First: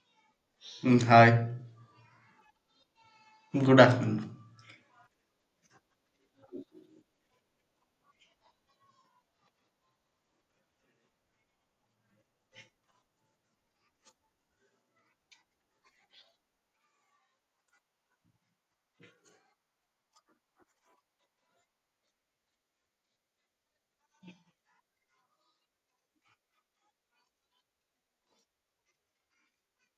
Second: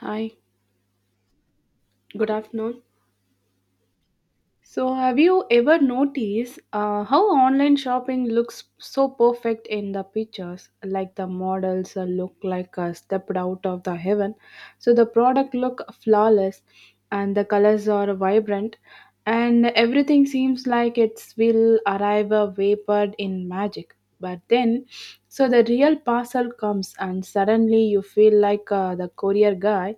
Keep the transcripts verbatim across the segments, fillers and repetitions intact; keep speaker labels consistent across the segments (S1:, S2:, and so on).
S1: Hi,
S2: Mm, Hi,
S1: good afternoon.
S2: good afternoon.
S1: So, have you ever noticed uh, how online shopping looks so perfect in the pictures? Like the models uh, look like uh, stepped out of the heaven. So the product look flawless, and the colors are vibrant, and everything seems like it will arrive uh, vapored in magic. But then, so the real parcel comes, and suddenly you feel like uh, the courier guy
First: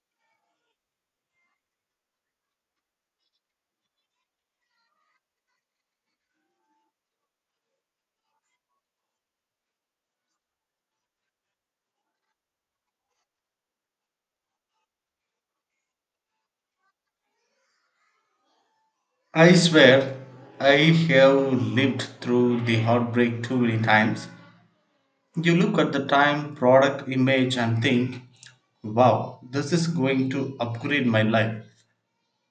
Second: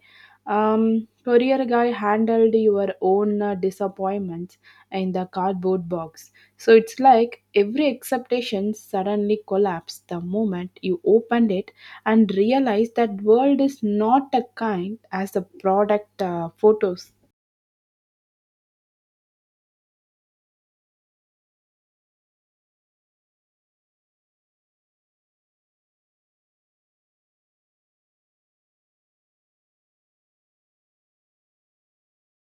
S1: Um, courier guy handled your own uh, disappointments in the cardboard box. So it's like every expectation suddenly collapsed the moment you opened it and realized that world is not a kind as the product uh, photos.
S2: I swear, I have lived through the heartbreak too many times. You look at the time, product, image, and think, wow, this is going to upgrade my life.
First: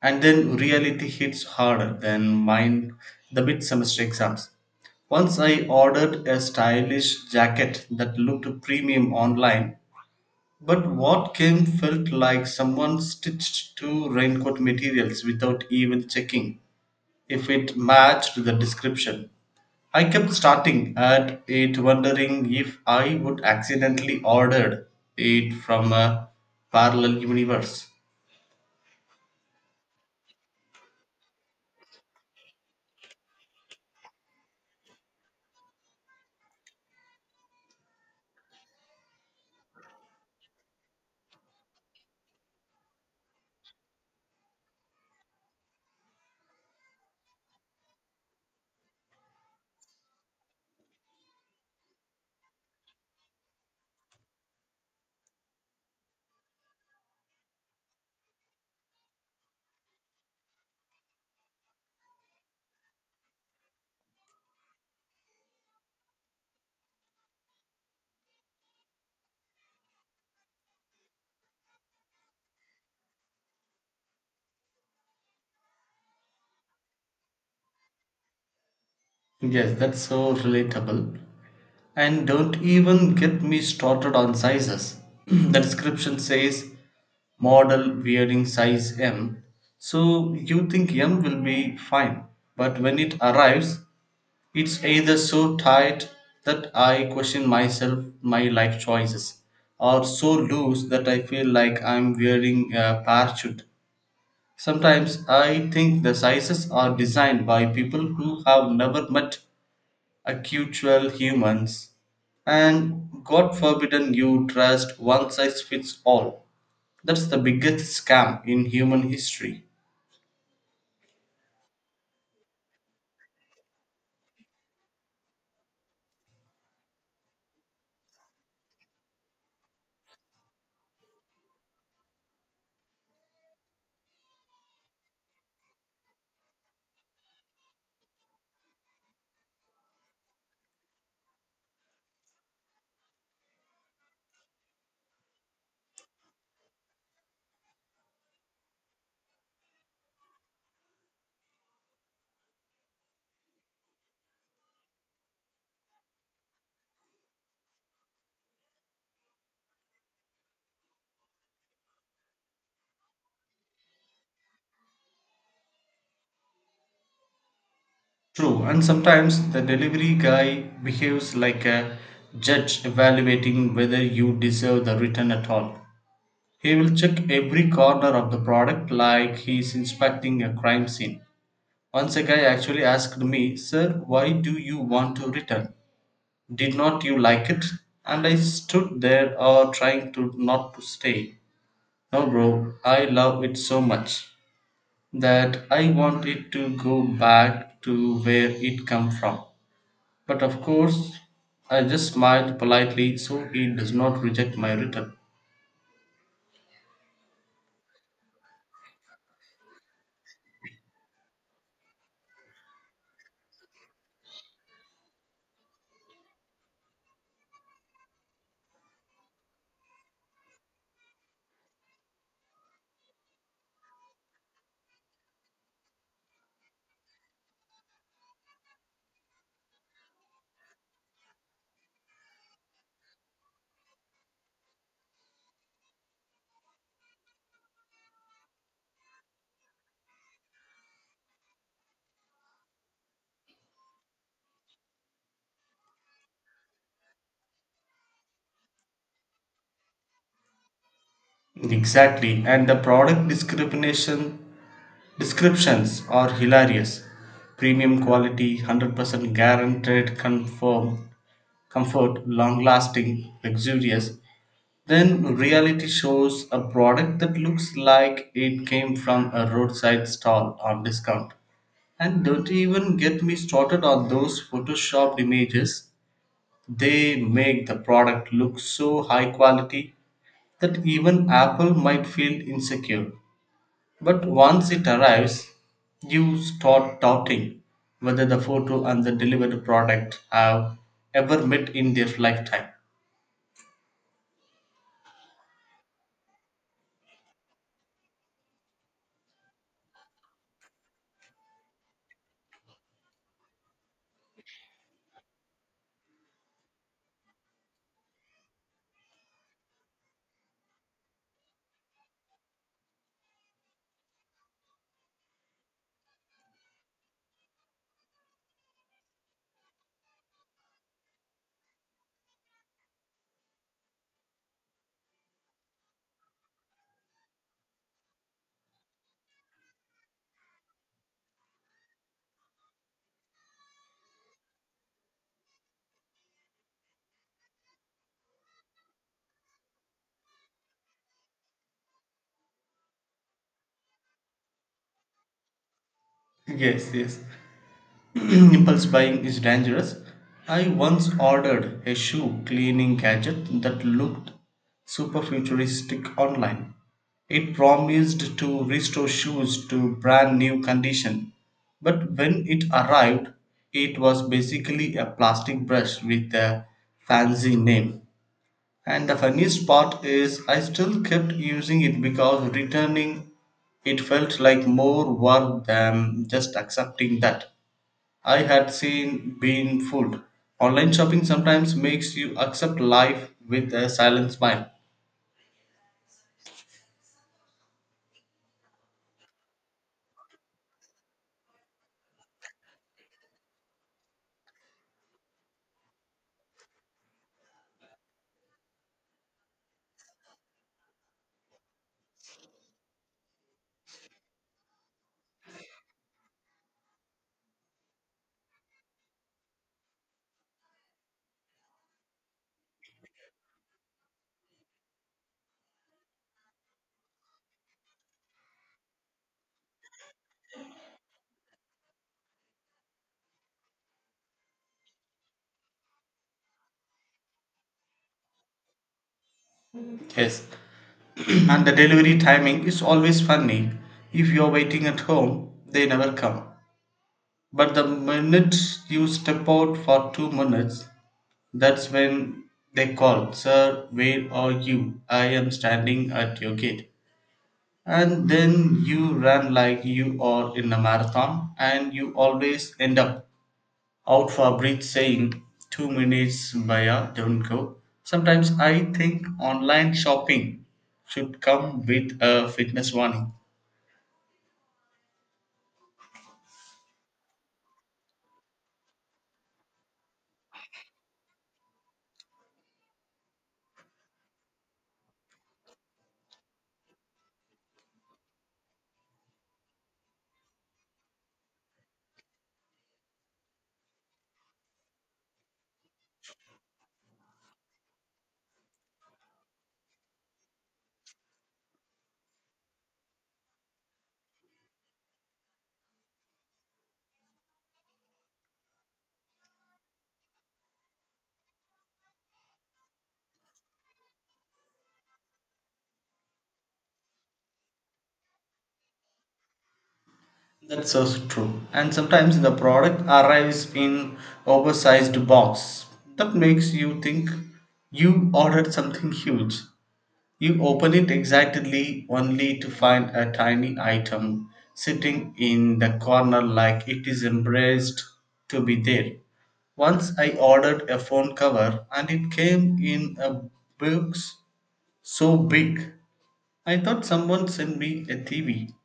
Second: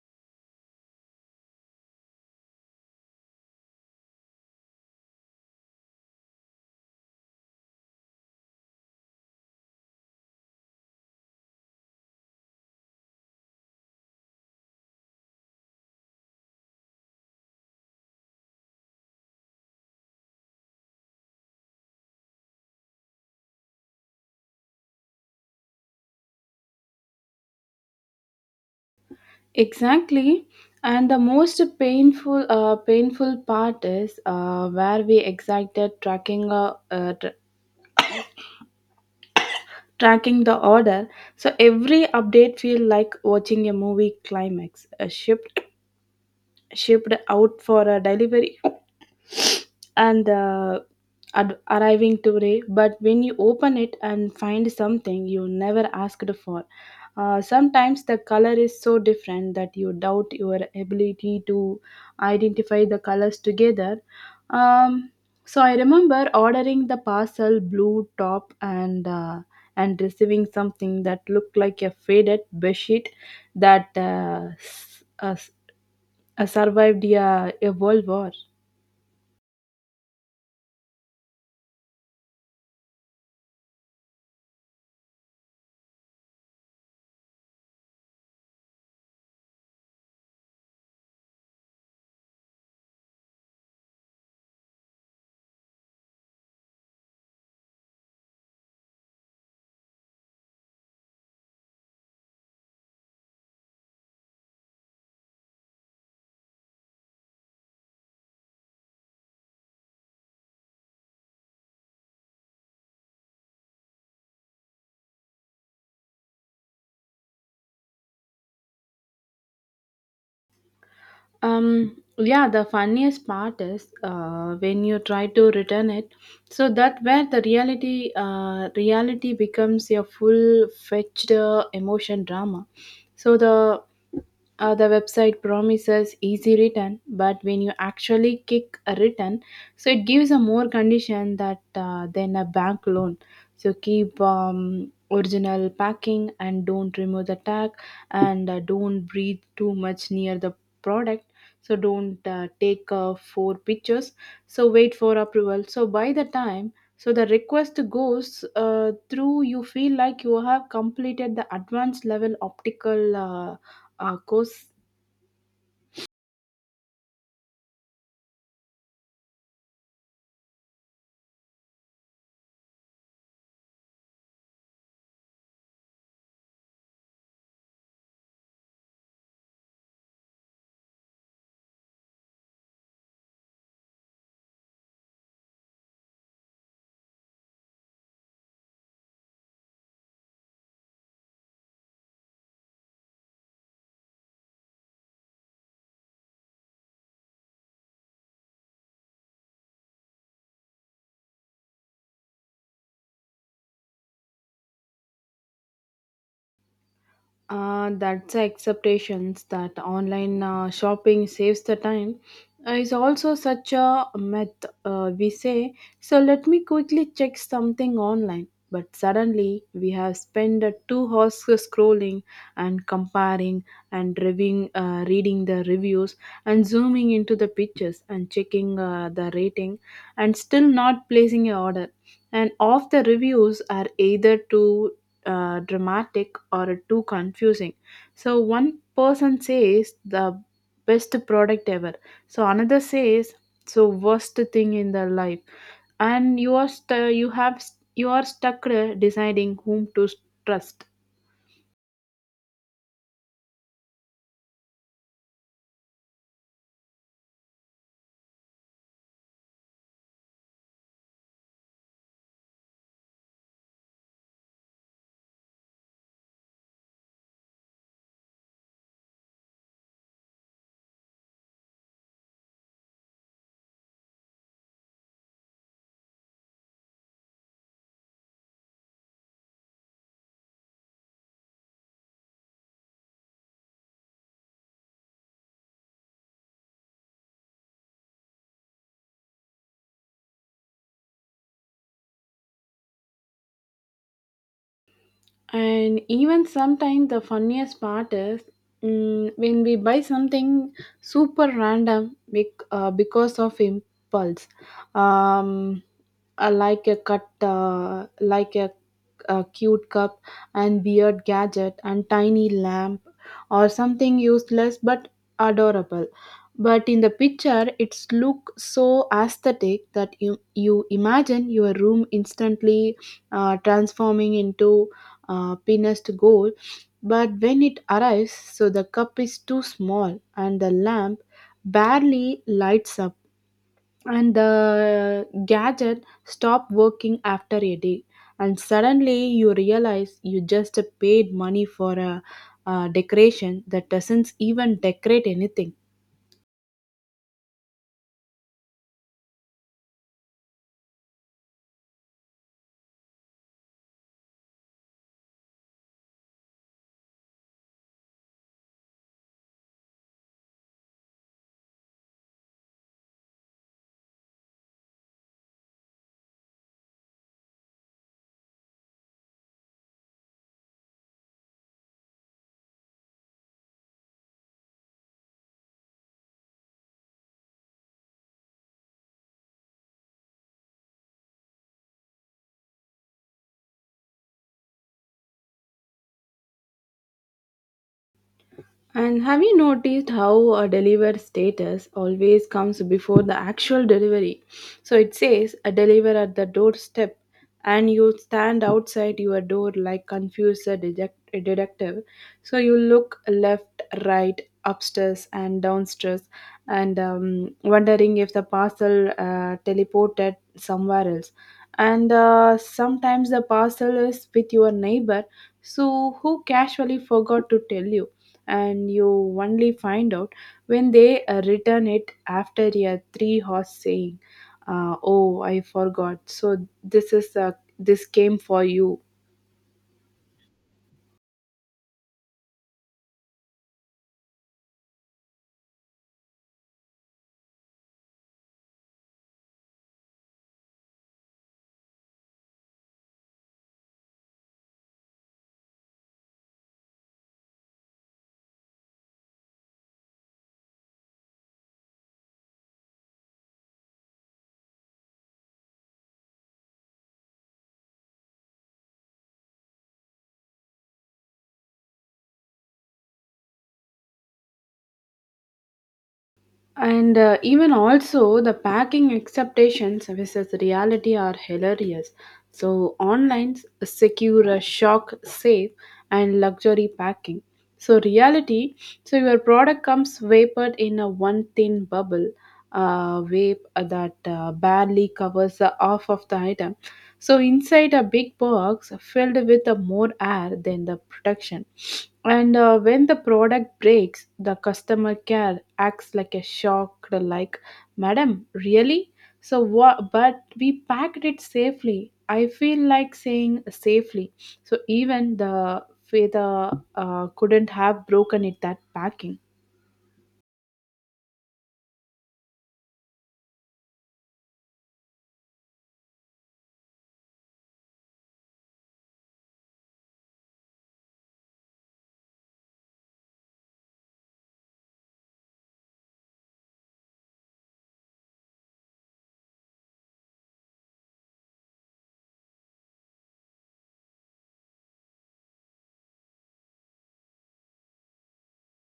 S2: And then reality hits harder than mine the mid semester exams. Once I ordered a stylish jacket that looked premium online, but what came felt like someone stitched two raincoat materials without even checking if it matched the description. I kept starting at it, wondering if I would accidentally ordered it from a parallel universe.
S1: Exactly. And the most painful, uh, painful part is uh, where we excited tracking, uh, uh, tr- tracking the order so every update feel like watching a movie climax a shipped shipped out for a delivery and uh, ad- arriving today, but when you open it and find something you never asked for. Uh, sometimes the color is so different that you doubt your ability to identify the colors together. um, so I remember ordering the parcel blue top and uh, and receiving something that looked like a faded bedsheet that uh, s- uh, s- uh, survived a, a world war.
S2: Yes, that's so relatable. And don't even get me started on sizes. The description says model wearing size M. So you think M will be fine, but when it arrives, it's either so tight that I question myself, my life choices, or so loose that I feel like I'm wearing a parachute. Sometimes I think the sizes are designed by people who have never met actual humans, and God forbidden you trust one size fits all. That's the biggest scam in human history.
S1: Um, yeah, the funniest part is uh, when you try to return it. So that where the reality uh, reality becomes your full fetched uh, emotion drama. So the uh, the website promises easy return, but when you actually kick a return, so it gives a more condition that uh, than a bank loan. So keep um, original packing, and don't remove the tag, and uh, don't breathe too much near the product. So don't uh, take uh, four pictures. So wait for approval. So by the time so the request goes uh, through, you feel like you have completed the advanced level optical. Uh, of course,
S2: True, and sometimes the delivery guy behaves like a judge evaluating whether you deserve the return at all. He will check every corner of the product like he's inspecting a crime scene. Once a guy actually asked me, "Sir, why do you want to return? Did not you like it?" And I stood there or trying to not to stay. "No bro, I love it so much that I want it to go back to where it came from." But of course, I just smiled politely so he does not reject my return.
S1: uh, that's the acceptations that online uh, shopping saves the time uh, is also such a myth uh, we say. So let me quickly check something online. But suddenly we have spent uh, two hours scrolling and comparing and reviewing, uh, reading the reviews and zooming into the pictures and checking uh, the rating and still not placing an order, and of the reviews are either too uh, dramatic or too confusing. So one person says the best product ever. So another says so worst thing in their life, and you are st- you have you are stuck uh, deciding whom to trust.
S2: Exactly, and the product discrimination descriptions are hilarious. Premium quality, one hundred percent guaranteed, confirm, comfort, long lasting, luxurious. Then reality shows a product that looks like it came from a roadside stall on discount. And don't even get me started on those photoshopped images. They make the product look so high quality that even Apple might feel insecure. But once it arrives, you start doubting whether the photo and the delivered product have ever met in their lifetime.
S1: And even sometimes the funniest part is, mm, when we buy something super random bec- uh, because of impulse. um uh, like a cut uh, like a, a cute cup and weird gadget and tiny lamp or something useless but adorable, but in the picture it's look so aesthetic that you, you imagine your room instantly uh, transforming into uh, thinnest gold, but when it arrives, so the cup is too small and the lamp barely lights up, and the gadget stop working after a day. And suddenly you realize you just paid money for a, a decoration that doesn't even decorate anything.
S2: Yes, yes. Impulse buying is dangerous. I once ordered a shoe cleaning gadget that looked super futuristic online. It promised to restore shoes to brand new condition, but when it arrived, it was basically a plastic brush with a fancy name. And the funniest part is, I still kept using it because returning it felt like more work than just accepting that I had seen been fooled. Online shopping sometimes makes you accept life with a silent smile.
S1: And have you noticed how a delivered status always comes before the actual delivery? So it says a deliver at the doorstep, and you stand outside your door like confused a detect- a detective. So you look left, right, upstairs, and downstairs, and um, wondering if the parcel uh, teleported somewhere else. And uh, sometimes the parcel is with your neighbor, so who casually forgot to tell you, and you only find out when they uh, return it after a three horse saying, uh, oh, I forgot, so this is uh, this came for you.
S2: Yes. And the delivery timing is always funny. If you're waiting at home, they never come. But the minute you step out for two minutes, that's when they call, "Sir, where are you? I am standing at your gate." And then you run like you are in a marathon and you always end up out for a breath saying, "Two minutes Baya, don't go." Sometimes I think online shopping should come with a fitness warning.
S1: And uh, even also the packing expectations versus reality are hilarious. So online secure, shock, safe, and luxury packing. So reality, so your product comes vapored in a one thin bubble, uh, vape that uh, barely covers the half of the item. So inside a big box filled with uh, more air than the protection. And uh, when the product breaks, the customer care acts like a shock, like, Madam, really? So what? But we packed it safely. I feel like saying safely. So even the feather uh, couldn't have broken it that packing.
S2: That's so true. And sometimes the product arrives in oversized box. That makes you think you ordered something huge. You open it excitedly only to find a tiny item sitting in the corner like it is embraced to be there. Once I ordered a phone cover and it came in a box so big. I thought someone sent me a T V.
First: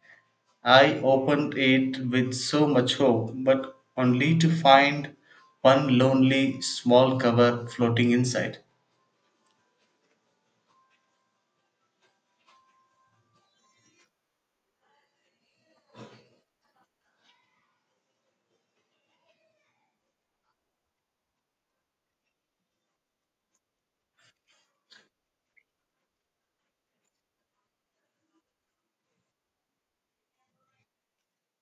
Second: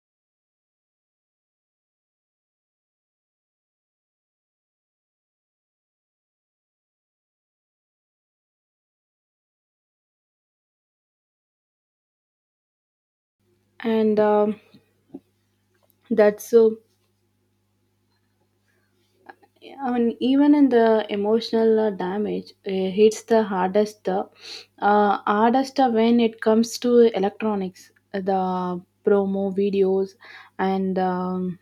S2: I opened it with so much hope, but only to find one lonely small cover floating inside.
S1: And um, that's so, I mean, even in the emotional uh, damage, it hits the hardest. Uh, uh, hardest uh, when it comes to electronics, the promo videos, and um,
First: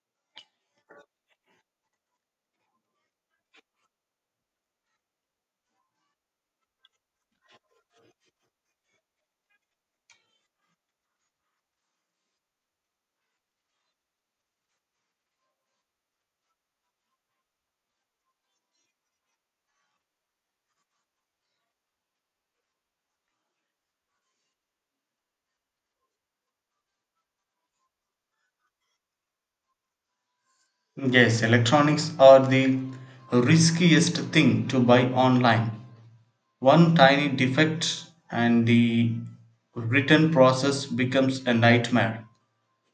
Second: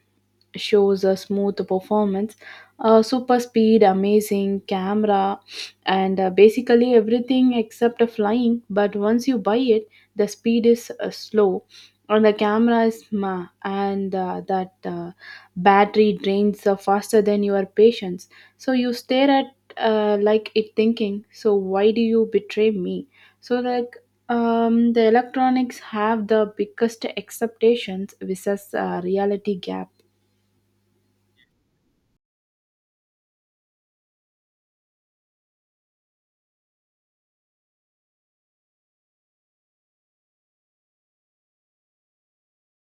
S1: shows a smooth performance, uh, super speed, amazing camera, and uh, basically everything except the flying. But once you buy it, the speed is uh, slow, and the camera is ma, and uh, that uh, battery drains uh, faster than your patience. So you stare at uh, like it thinking, so why do you betray me? So like, um, the electronics have the biggest expectations versus uh, reality gap.
S2: Yes, electronics are the riskiest thing to buy online. One tiny defect and the return process becomes a nightmare.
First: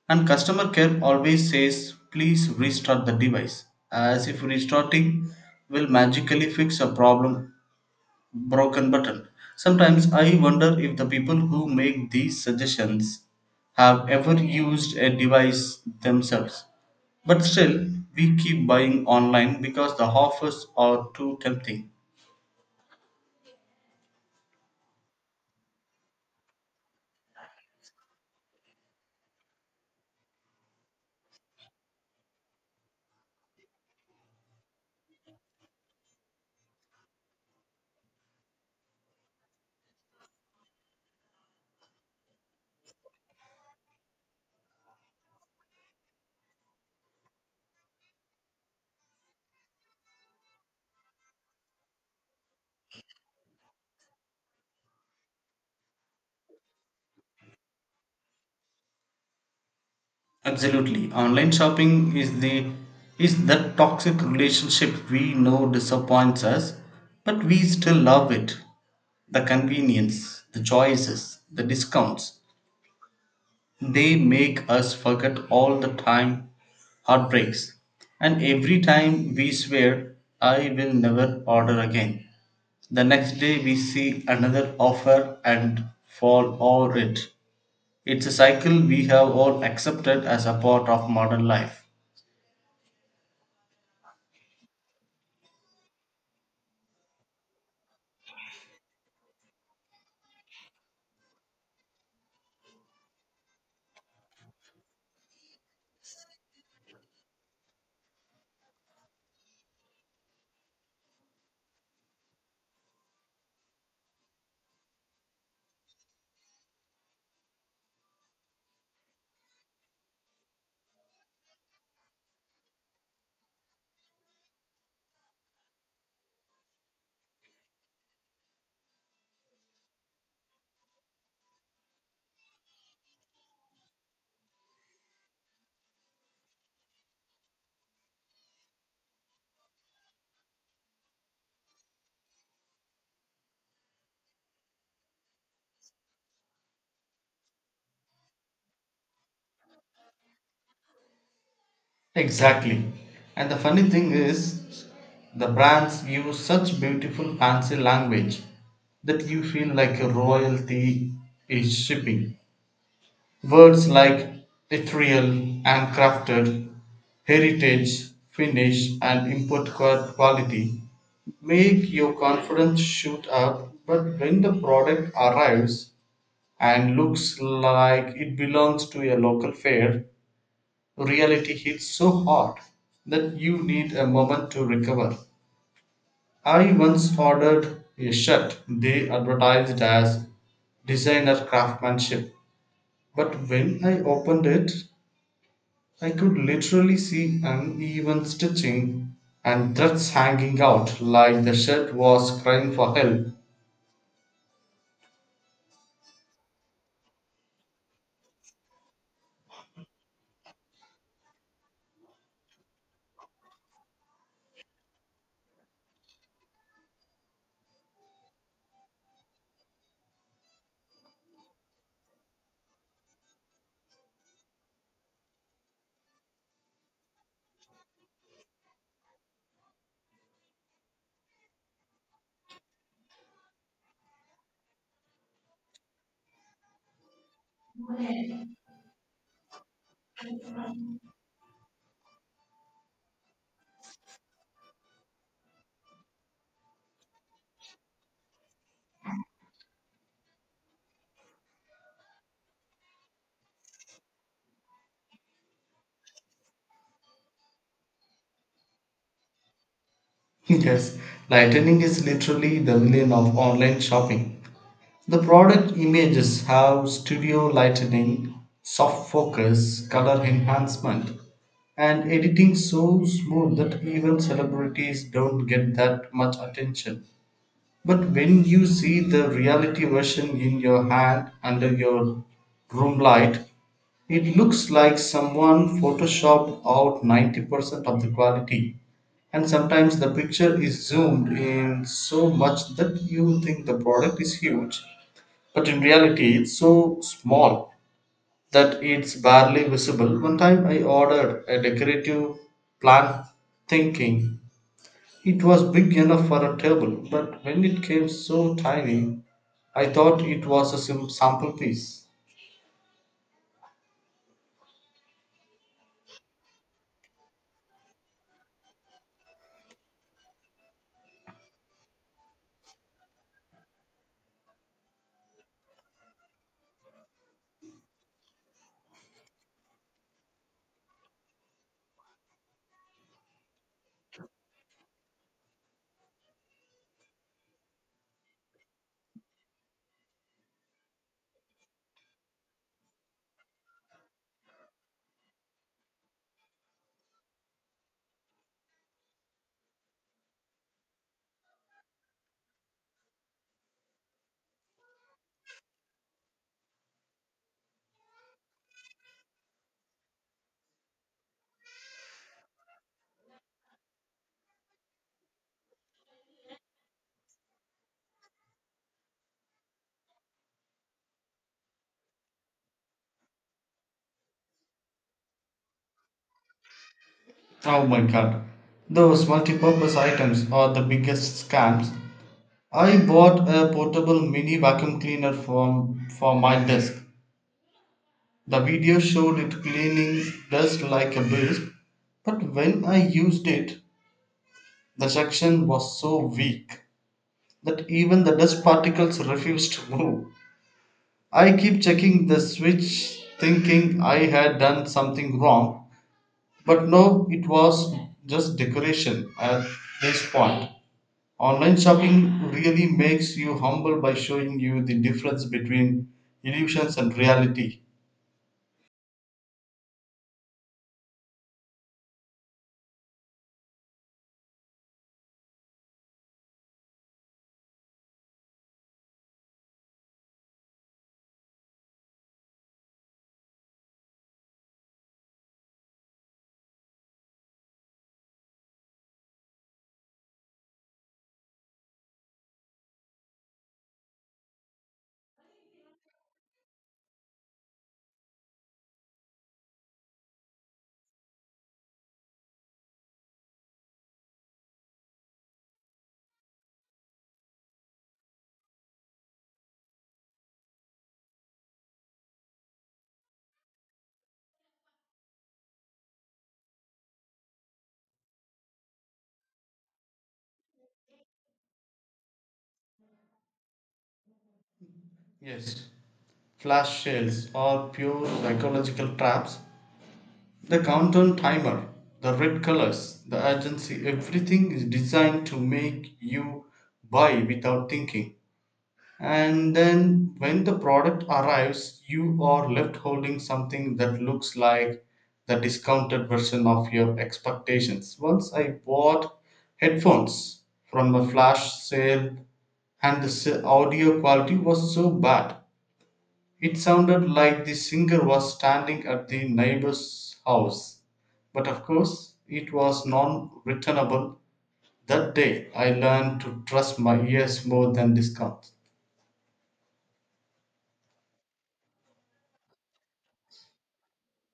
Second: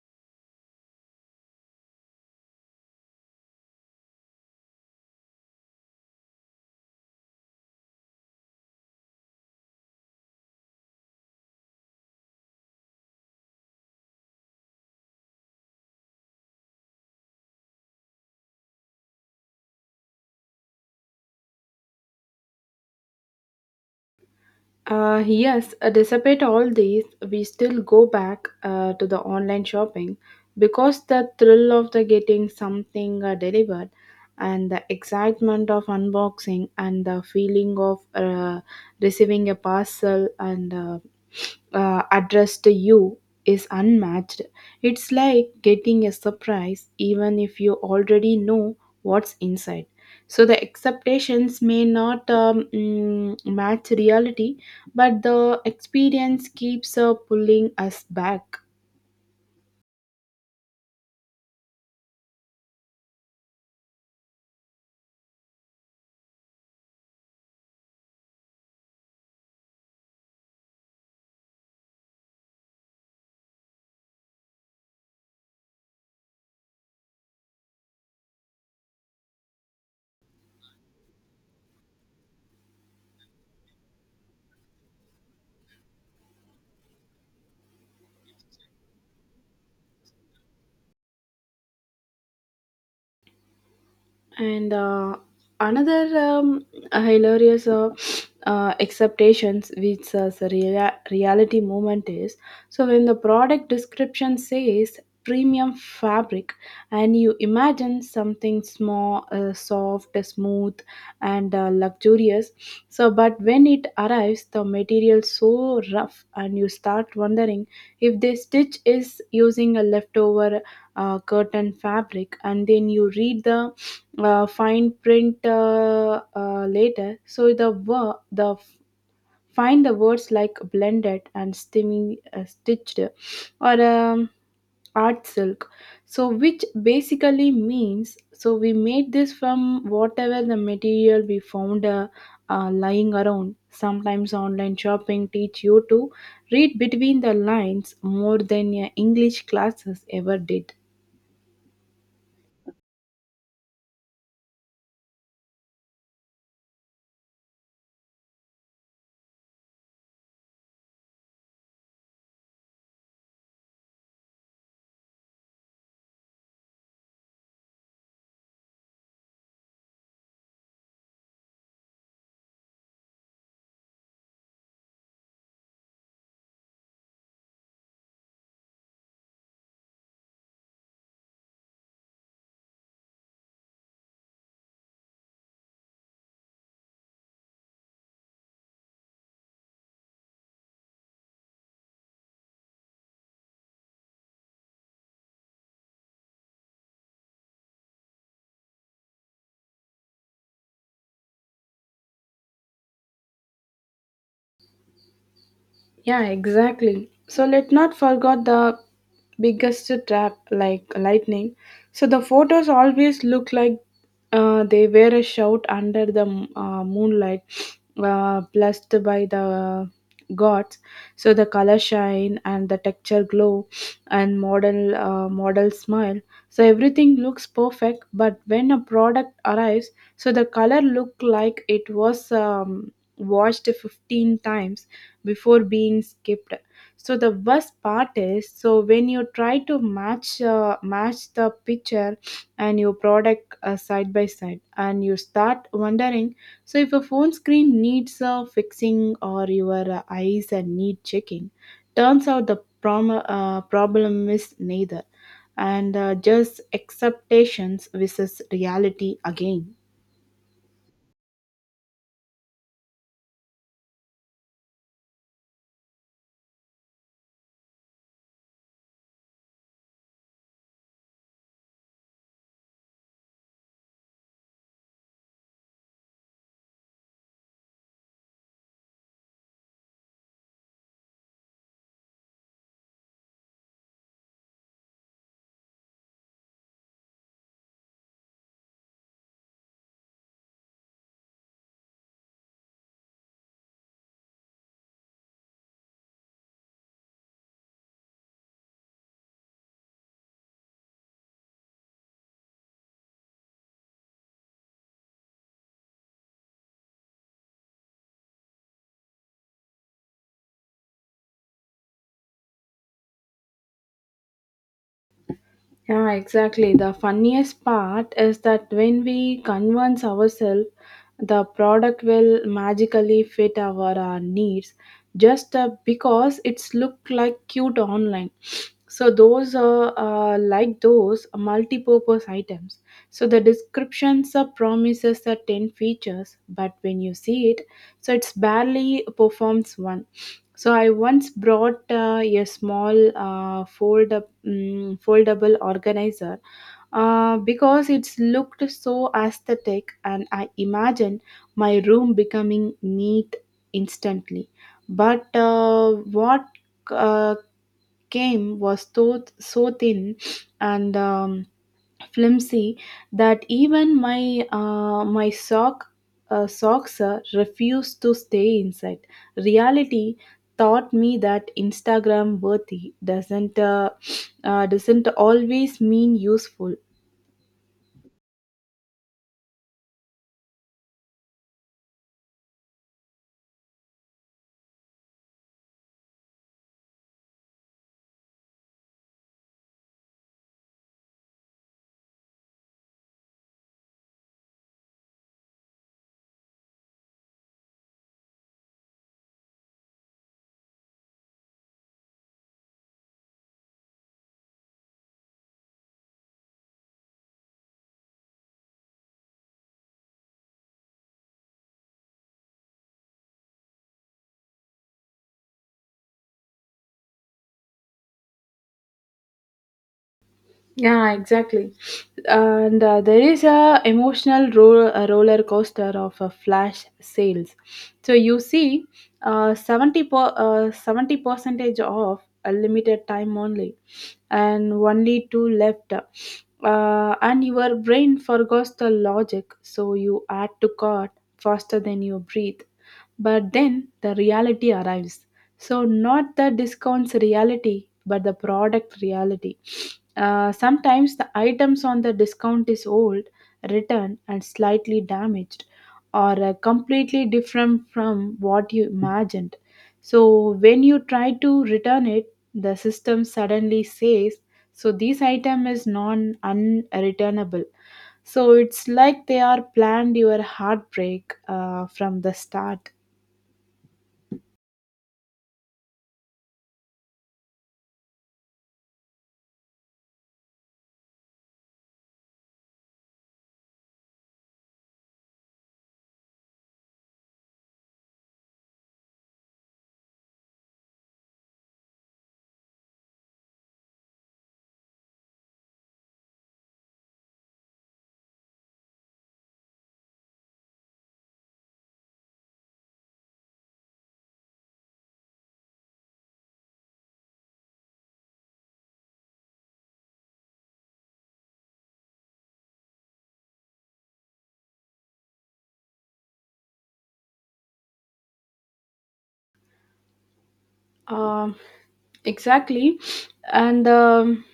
S2: And customer care always says, "Please restart the device," as if restarting will magically fix a problem broken button. Sometimes I wonder if the people who make these suggestions have ever used a device themselves. But still, we keep buying online because the offers are too tempting.
S1: Uh, yes, uh, despite all these, we still go back uh, to the online shopping because the thrill of the getting something uh, delivered and the excitement of unboxing and the feeling of uh, receiving a parcel and uh, uh, addressed to you is unmatched. It's like getting a surprise even if you already know what's inside. So the expectations may not um, mm, match reality, but the experience keeps uh, pulling us back.
S2: Absolutely. Online shopping is the Is that toxic relationship we know disappoints us, but we still love it. The convenience, the choices, the discounts, they make us forget all the time heartbreaks. And every time we swear, "I will never order again." The next day we see another offer and fall over it. It's a cycle we have all accepted as a part of modern life.
S1: And uh, another um, hilarious uh, uh, acceptations which uh, the rea- reality movement is, so when the product description says premium fabric, and you imagine something small, uh, soft, smooth, and uh, luxurious. So but when it arrives, the material so rough, and you start wondering if the stitch is using a leftover uh, curtain fabric, and then you read the uh, fine print uh, uh, later. So the word the find the words like blended and stimming, uh, stitched, or um, art silk. So which basically means, so we made this from whatever the material we found uh, uh, lying around. Sometimes online shopping teach you to read between the lines more than your English classes ever did.
S2: Exactly. And the funny thing is, the brands use such beautiful fancy language that you feel like a royalty is shipping. Words like ethereal and crafted, heritage, finish, and import qua- quality make your confidence shoot up, but when the product arrives and looks like it belongs to a local fair, reality hits so hard that you need a moment to recover. I once ordered a shirt they advertised as designer craftsmanship, but when I opened it, I could literally see uneven stitching and threads hanging out like the shirt was crying for help.
S1: Yeah, exactly. So let not forget the biggest trap like lightning. So the photos always look like uh, they were a shout under the uh, moonlight, uh, blessed by the gods. So the color shine and the texture glow and model uh, model smile. So everything looks perfect, but when a product arrives, so the color look like it was um, washed fifteen times before being skipped. So the worst part is, so when you try to match uh, match the picture and your product uh, side by side, and you start wondering so if a phone screen needs uh, fixing or your uh, eyes uh, need checking. Turns out the prom- uh, problem is neither, and uh, just acceptations versus reality again.
S2: Yes, lightning is literally the villain of online shopping. The product images have studio lighting, soft focus, color enhancement, and editing so smooth that even celebrities don't get that much attention. But when you see the reality version in your hand under your room light, it looks like someone photoshopped out ninety percent of the quality, and sometimes the picture is zoomed in so much that you think the product is huge, but in reality, it's so small that it's barely visible. One time I ordered a decorative plant thinking it was big enough for a table, but when it came so tiny, I thought it was a sim- sample piece.
S1: Yeah, exactly. The funniest part is that when we convince ourselves the product will magically fit our uh, needs just uh, because it's look like cute online. So those are uh, like those multi-purpose items. So the descriptions uh, promises the ten features, but when you see it, so it's barely performs one. So I once brought uh, a small uh, fold up, mm foldable organizer uh, because it's looked so aesthetic, and I imagine my room becoming neat instantly. But uh, what uh, came was so, so thin and um, flimsy that even my uh, my sock uh, socks uh, refused to stay inside. Reality taught me that Instagram worthy doesn't uh, uh, doesn't always mean useful.
S2: Oh my god, those multi-purpose items are the biggest scams. I bought a portable mini vacuum cleaner for for my desk. The video showed it cleaning dust like a beast, but when I used it, the suction was so weak that even the dust particles refused to move. I keep checking the switch thinking I had done something wrong, but no, it was just decoration at this point. Online shopping really makes you humble by showing you the difference between illusions and reality.
S1: Yeah, exactly. And uh, there is a emotional ro- a roller coaster of uh, flash sales. So you see, uh, seventy per- uh, seventy percentage off a limited time only, and only two left. Uh, and your brain forgets the logic, so you add to cart faster than you breathe. But then the reality arrives. So not the discounts reality, but the product reality. Uh, sometimes the items on the discount is old, returned, and slightly damaged, or uh, completely different from what you imagined. So when you try to return it, the system suddenly says, "So this item is non unreturnable." So it's like they are planned your heartbreak uh, from the start.
S2: Yes, flash sales are pure psychological traps. The countdown timer, the red colors, the urgency, everything is designed to make you buy without thinking. And then when the product arrives, you are left holding something that looks like the discounted version of your expectations. Once I bought headphones from a flash sale and the s- audio quality was so bad it sounded like the singer was standing at the neighbor's house, but of course it was non-returnable. That day I learned to trust my ears more than discounts.
S1: Um, exactly, and um,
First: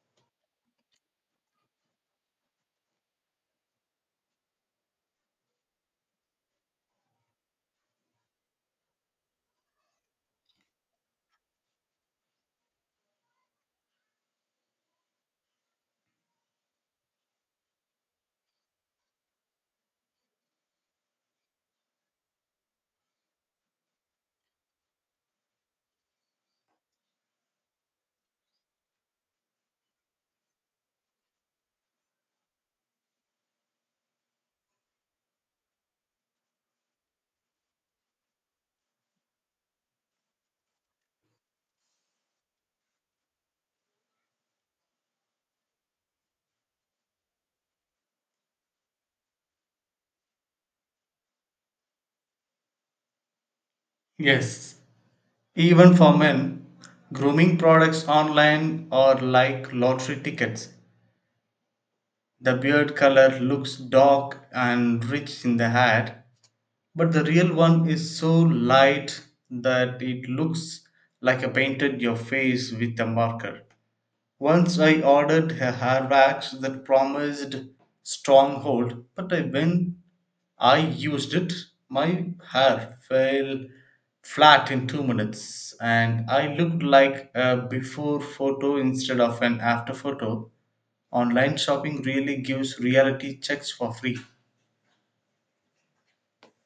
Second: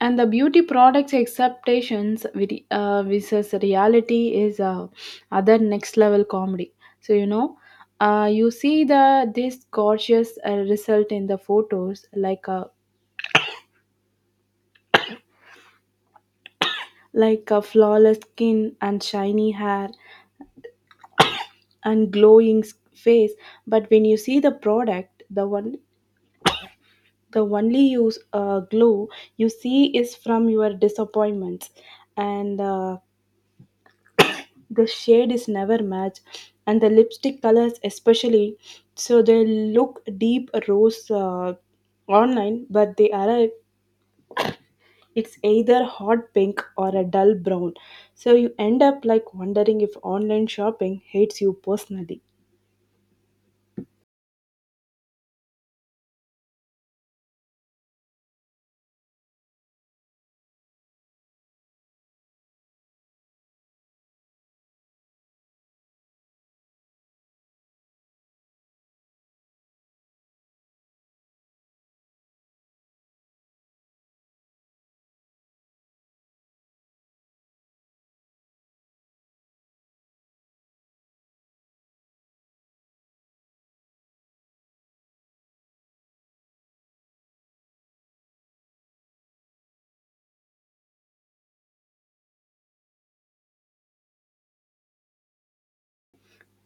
S1: and the beauty products acceptations with uh, versus reality is uh, other next level comedy. So you know, uh, you see the this gorgeous uh, result in the photos, like a like a flawless skin and shiny hair and glowing s- face. But when you see the product, the one the only use uh, glow you see is from your disappointments and. Uh, the shade is never match, and the lipstick colors especially, so they look deep rose uh, online, but they arrive it's either hot pink or a dull brown. So you end up like wondering if online shopping hates you personally.
S2: Yes. Even for men, grooming products online are like lottery tickets. The beard color looks dark and rich in the ad, but the real one is so light that it looks like a painted your face with a marker. Once I ordered a hair wax that promised strong hold, but I- when I used it, my hair fell flat in two minutes and I looked like a before photo instead of an after photo. Online shopping really gives reality checks for free.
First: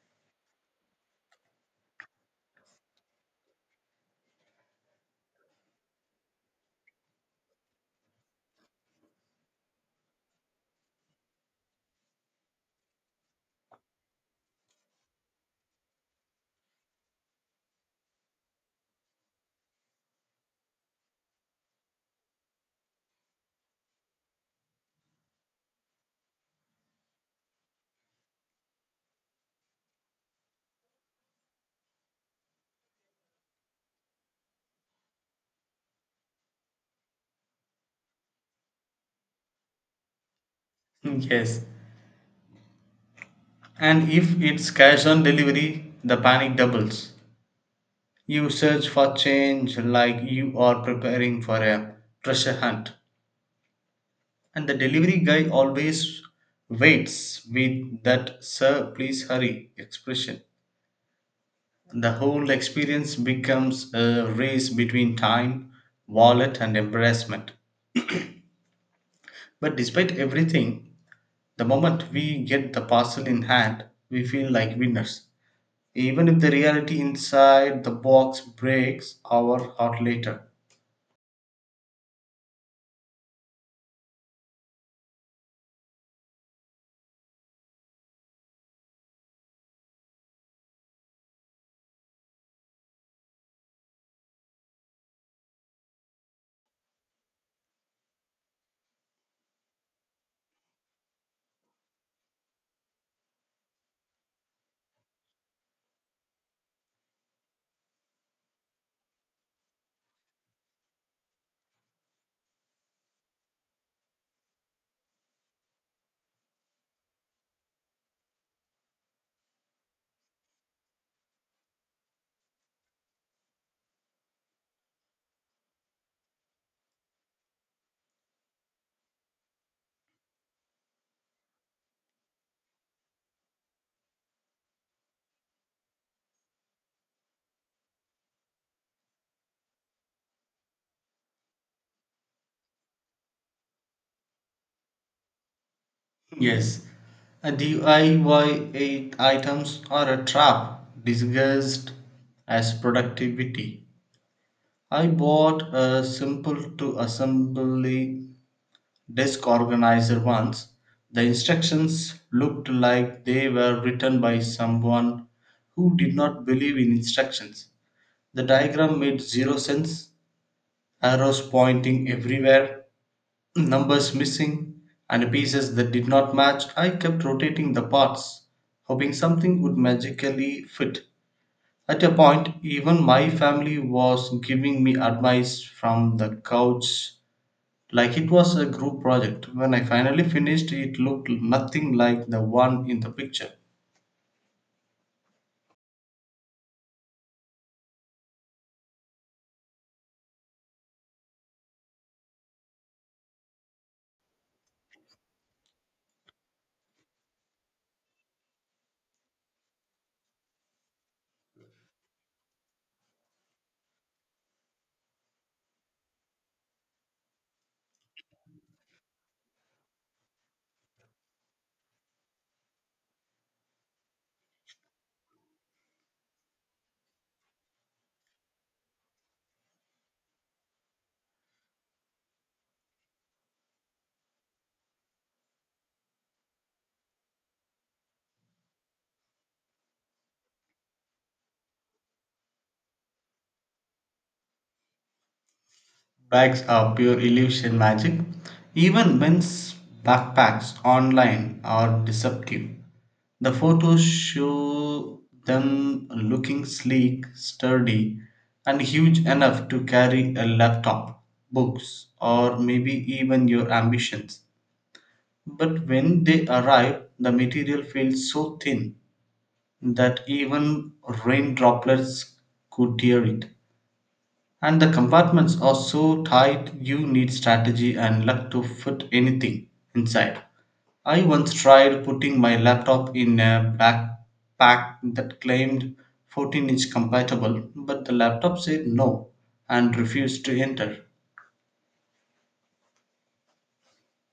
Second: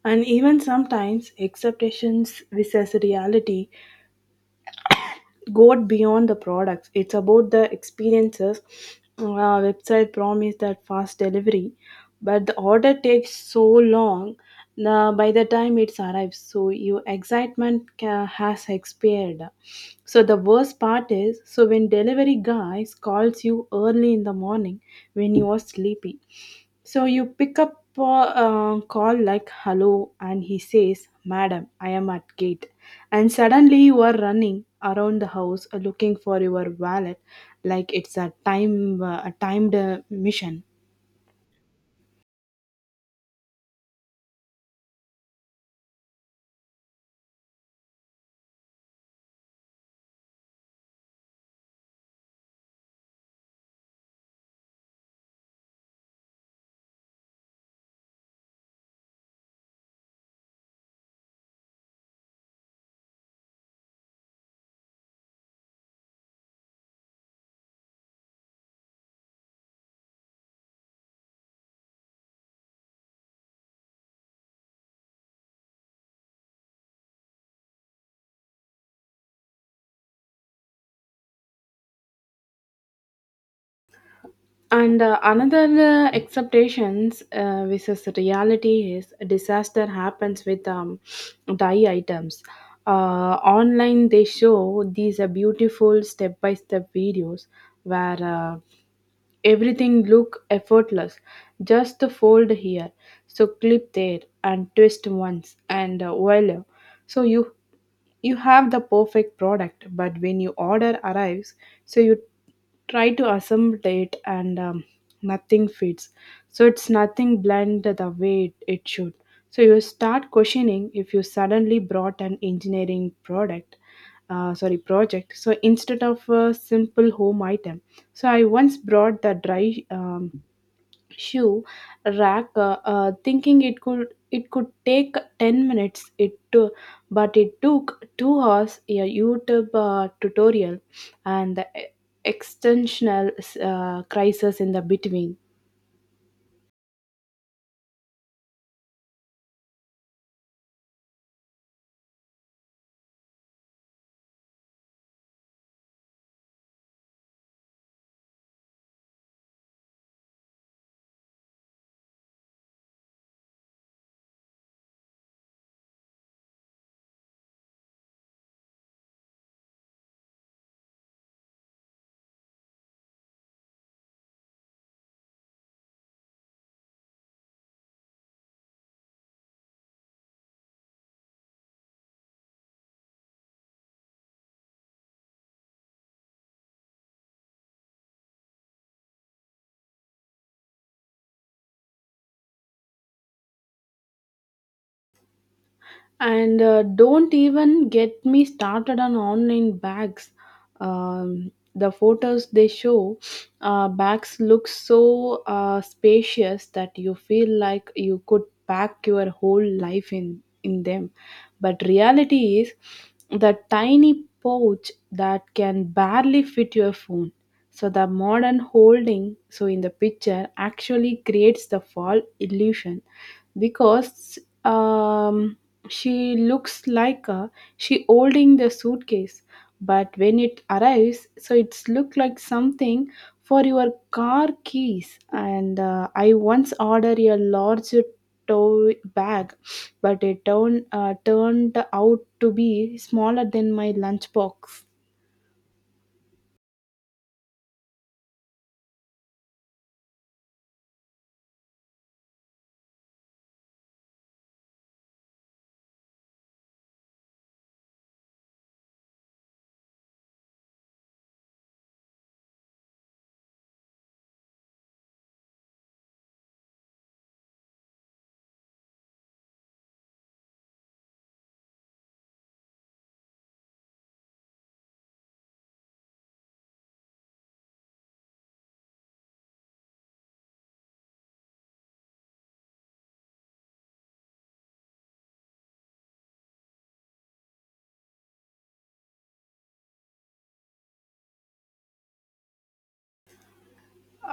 S1: And even sometimes expectations versus reality go beyond the products. It's about the experiences. Uh, website promise that fast delivery, but the order takes so long. Uh, by the time it arrives, so your excitement ca- has expired. So the worst part is, so when delivery guys calls you early in the morning when you are sleepy, so you pick up a uh, call like hello, and he says, "Madam, I am at gate." And suddenly you are running around the house uh, looking for your wallet like it's a time uh, a timed uh, mission.
S2: Yes. And if it's cash on delivery, the panic doubles. You search for change like you are preparing for a treasure hunt. And the delivery guy always waits with that "sir please hurry" expression. The whole experience becomes a race between time, wallet and embarrassment, but despite everything, the moment we get the parcel in hand, we feel like winners, even if the reality inside the box breaks our heart later.
S1: And uh, another uh, expectations uh, versus reality is disaster happens with um, dye items. Uh, Online they show these uh, beautiful step by step videos where uh, everything look effortless, just the fold here, so clip there, and twist once, and uh, voila, so you you have the perfect product. But when your order arrives, so you try to assemble it, and um, nothing fits, so it's nothing blend the way it, it should. So you start questioning if you suddenly brought an engineering product, uh, sorry, project, so instead of a simple home item. So I once brought the dry um, shoe rack, uh, uh, thinking it could it could take ten minutes. It took, but it took two hours. A YouTube uh, tutorial and the e- extensional uh, crisis in the between.
S2: Yes, uh, D I Y eight items are a trap disguised as productivity. I bought a simple to assembly desk organizer once. The instructions looked like they were written by someone who did not believe in instructions. The diagram made zero sense, arrows pointing everywhere, numbers missing and pieces that did not match. I kept rotating the parts, hoping something would magically fit. At a point, even my family was giving me advice from the couch like it was a group project. When I finally finished, it looked nothing like the one in the picture.
S1: And uh, don't even get me started on online bags. Um, the photos they show, uh, bags look so uh, spacious that you feel like you could pack your whole life in in them, but reality is the tiny pouch that can barely fit your phone. So the modern holding, so in the picture, actually creates the fall illusion, because um, she looks like a, she holding the suitcase, but when it arrives, so it's look like something for your car keys. And uh, I once ordered a large tote bag, but it turned uh, turned out to be smaller than my lunchbox.
S2: Bags are pure illusion magic. Even men's backpacks online are deceptive. The photos show them looking sleek, sturdy, and huge enough to carry a laptop, books, or maybe even your ambitions. But when they arrive, the material feels so thin that even rain droplets could tear it. And the compartments are so tight you need strategy and luck to fit anything inside. I once tried putting my laptop in a backpack that claimed fourteen inch compatible, but the laptop said no and refused to enter.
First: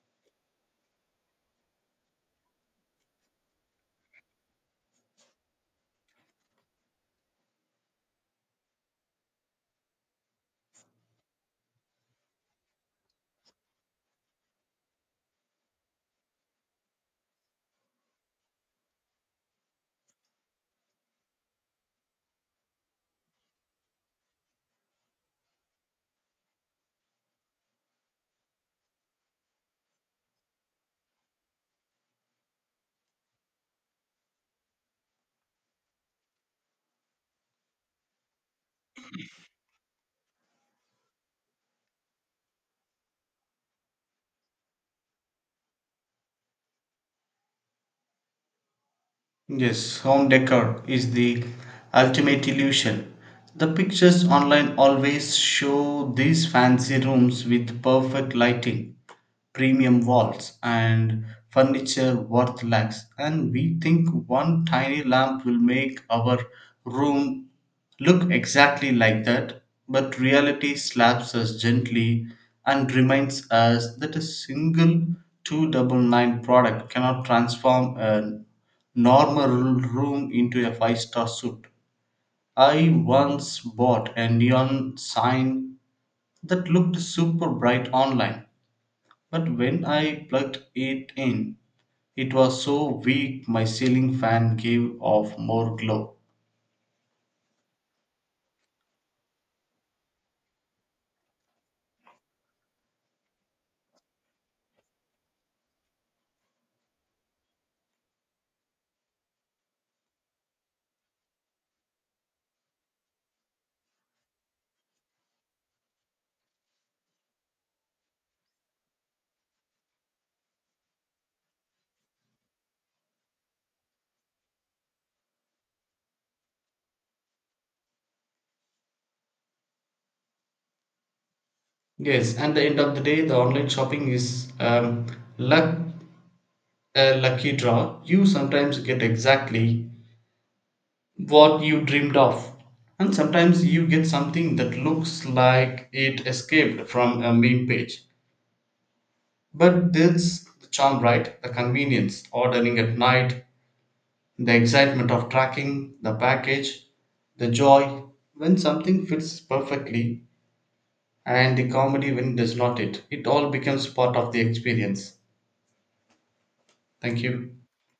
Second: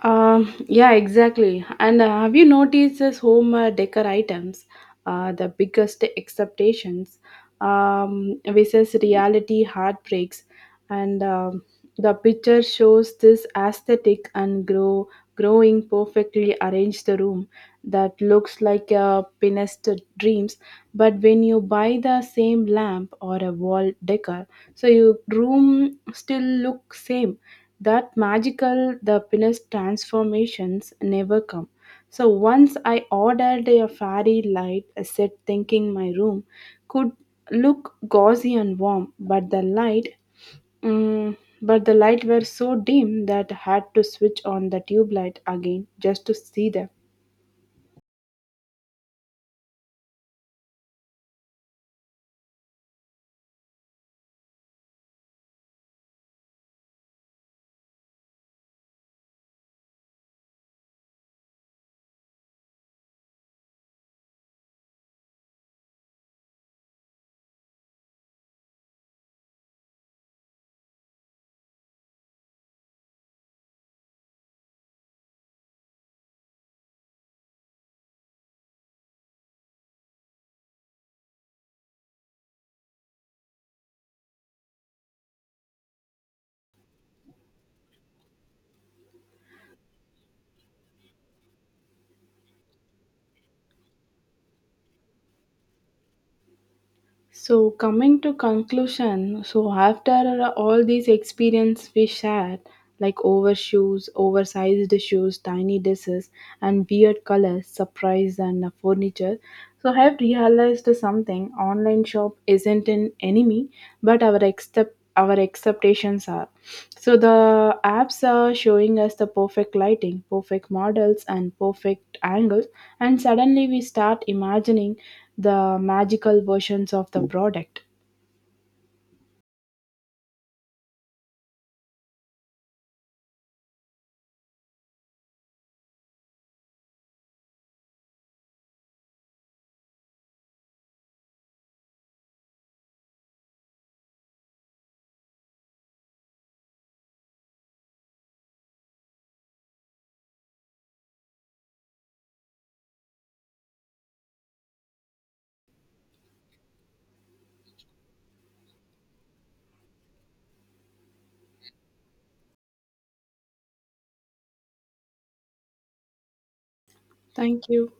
S1: Um, yeah, exactly. And uh, have you noticed this home uh, decor items? Uh, the biggest expectations um, versus reality heartbreaks, and um, the picture shows this aesthetic and grow growing perfectly arranged room that looks like a pinnest dreams. But when you buy the same lamp or a wall decor, so your room still looks same. That magical the pinnace transformations never come. So once I ordered a fairy light set thinking my room could look gauzy and warm, but the light mm, but the light were so dim that I had to switch on the tube light again just to see them.
S2: Yes, home decor is the ultimate illusion. The pictures online always show these fancy rooms with perfect lighting, premium walls, and furniture worth lakhs. And we think one tiny lamp will make our room look exactly like that, but reality slaps us gently and reminds us that a single two ninety-nine product cannot transform an normal room into a five star suite. I once bought a neon sign that looked super bright online, but when I plugged it in, it was so weak my ceiling fan gave off more glow.
S1: So coming to conclusion, so after all these experience we shared, like overshoes, oversized shoes, tiny dresses, and weird colors, surprise, and uh, furniture, so I have realized something. Online shop isn't an enemy, but our accept our expectations are. So the apps are showing us the perfect lighting, perfect models, and perfect angles, and suddenly we start imagining the magical versions of the product.
S2: Yes, and the end of the day, the online shopping is um, luck, a lucky draw. You sometimes get exactly what you dreamed of. And sometimes you get something that looks like it escaped from a meme page. But that's the charm, right? The convenience, ordering at night, the excitement of tracking the package, the joy when something fits perfectly, and the comedy when it does not. It it all becomes part of the experience. Thank you.
S1: Thank you.